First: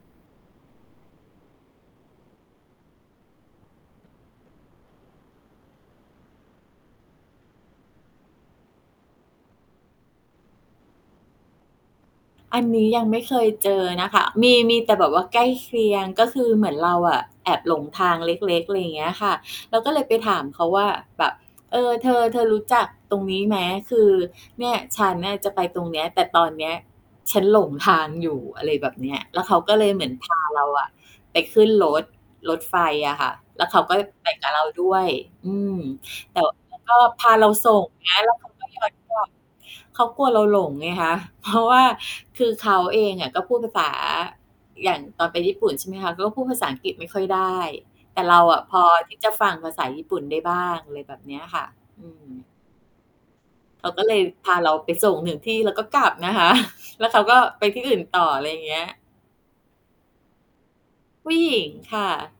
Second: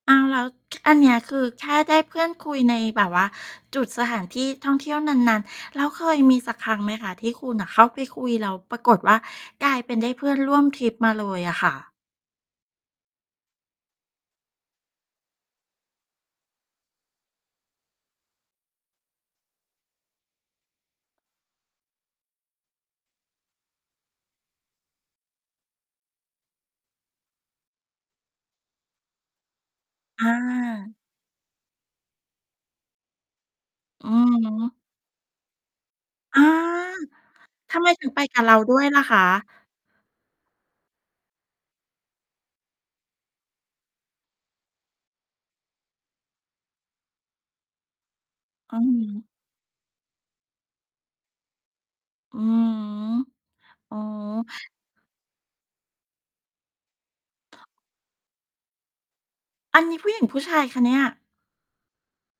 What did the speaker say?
อ้าว! แล้ว อันเนี้ย คือแค่ได้เพื่อนคุยในแบบว่าจุดสถานที่ท่องเที่ยวนาน ๆ แล้วเคยมีสักครั้งไหมคะที่คุณน่ะเข้าไปคุยแล้วปรากฏว่า กลายเป็นได้เพื่อนร่วมทริปมาเลยอะค่ะ? อันนี้ยังไม่เคยเจอนะค่ะ มี มีแต่แบบว่าใกล้เคียง ก็คือเหมือนเราอะ แอบหลงทางเล็ก ๆ อะไรอย่างเงี้ยค่ะ เราก็เลยไปถามเขาว่าแบบ "เอ่อ เธอ เธอรู้จักตรงนี้ไหม คือเนี่ย ฉันเนี่ยจะไปตรงเนี้ยแต่ตอนเนี้ยฉันหลงทางอยู่" อะไรแบบเนี้ย แล้วเขาก็เลยเหมือน อพาเรา อะา ไปขึ้นรถ รถไฟอะค่ะ แล้วเขาก็อืไอปกฮับเราึ ด้วย อืม แอต่ า ว่าเขาก็ พาเราสทำ่งไมถึเงงีไ้ปย แล้กวัเบขเาราก็ดห้ยวยอดล่ะหมควะ? ก เขากลัวเราหลงไงคะ เพราะ ว่า คือเขาเองอะ ก็พูดภาษา อย่างตอนไปญี่ปุ่น ใช่ไหมคะ ก็พูดภาษาอังกฤษไม่ค่อยได้ แต่เราอะพอืออฮที่ึ จะฟังภาษาญี่ปุ่นได้บ้าง อะไรแบบเนี้ยค่ะ อืม อืม เขอา๋อ ก็เลยพาเราไปส่งถึงที่ แล้วก็กลับนะ คะ แล้วเขาก็ไปที่อื่นต่อ อะไรอย่างเงี้ย อันนี้ผู้หญิงผู้ชายคะเนี่ย? ผู้หญิงค่ะ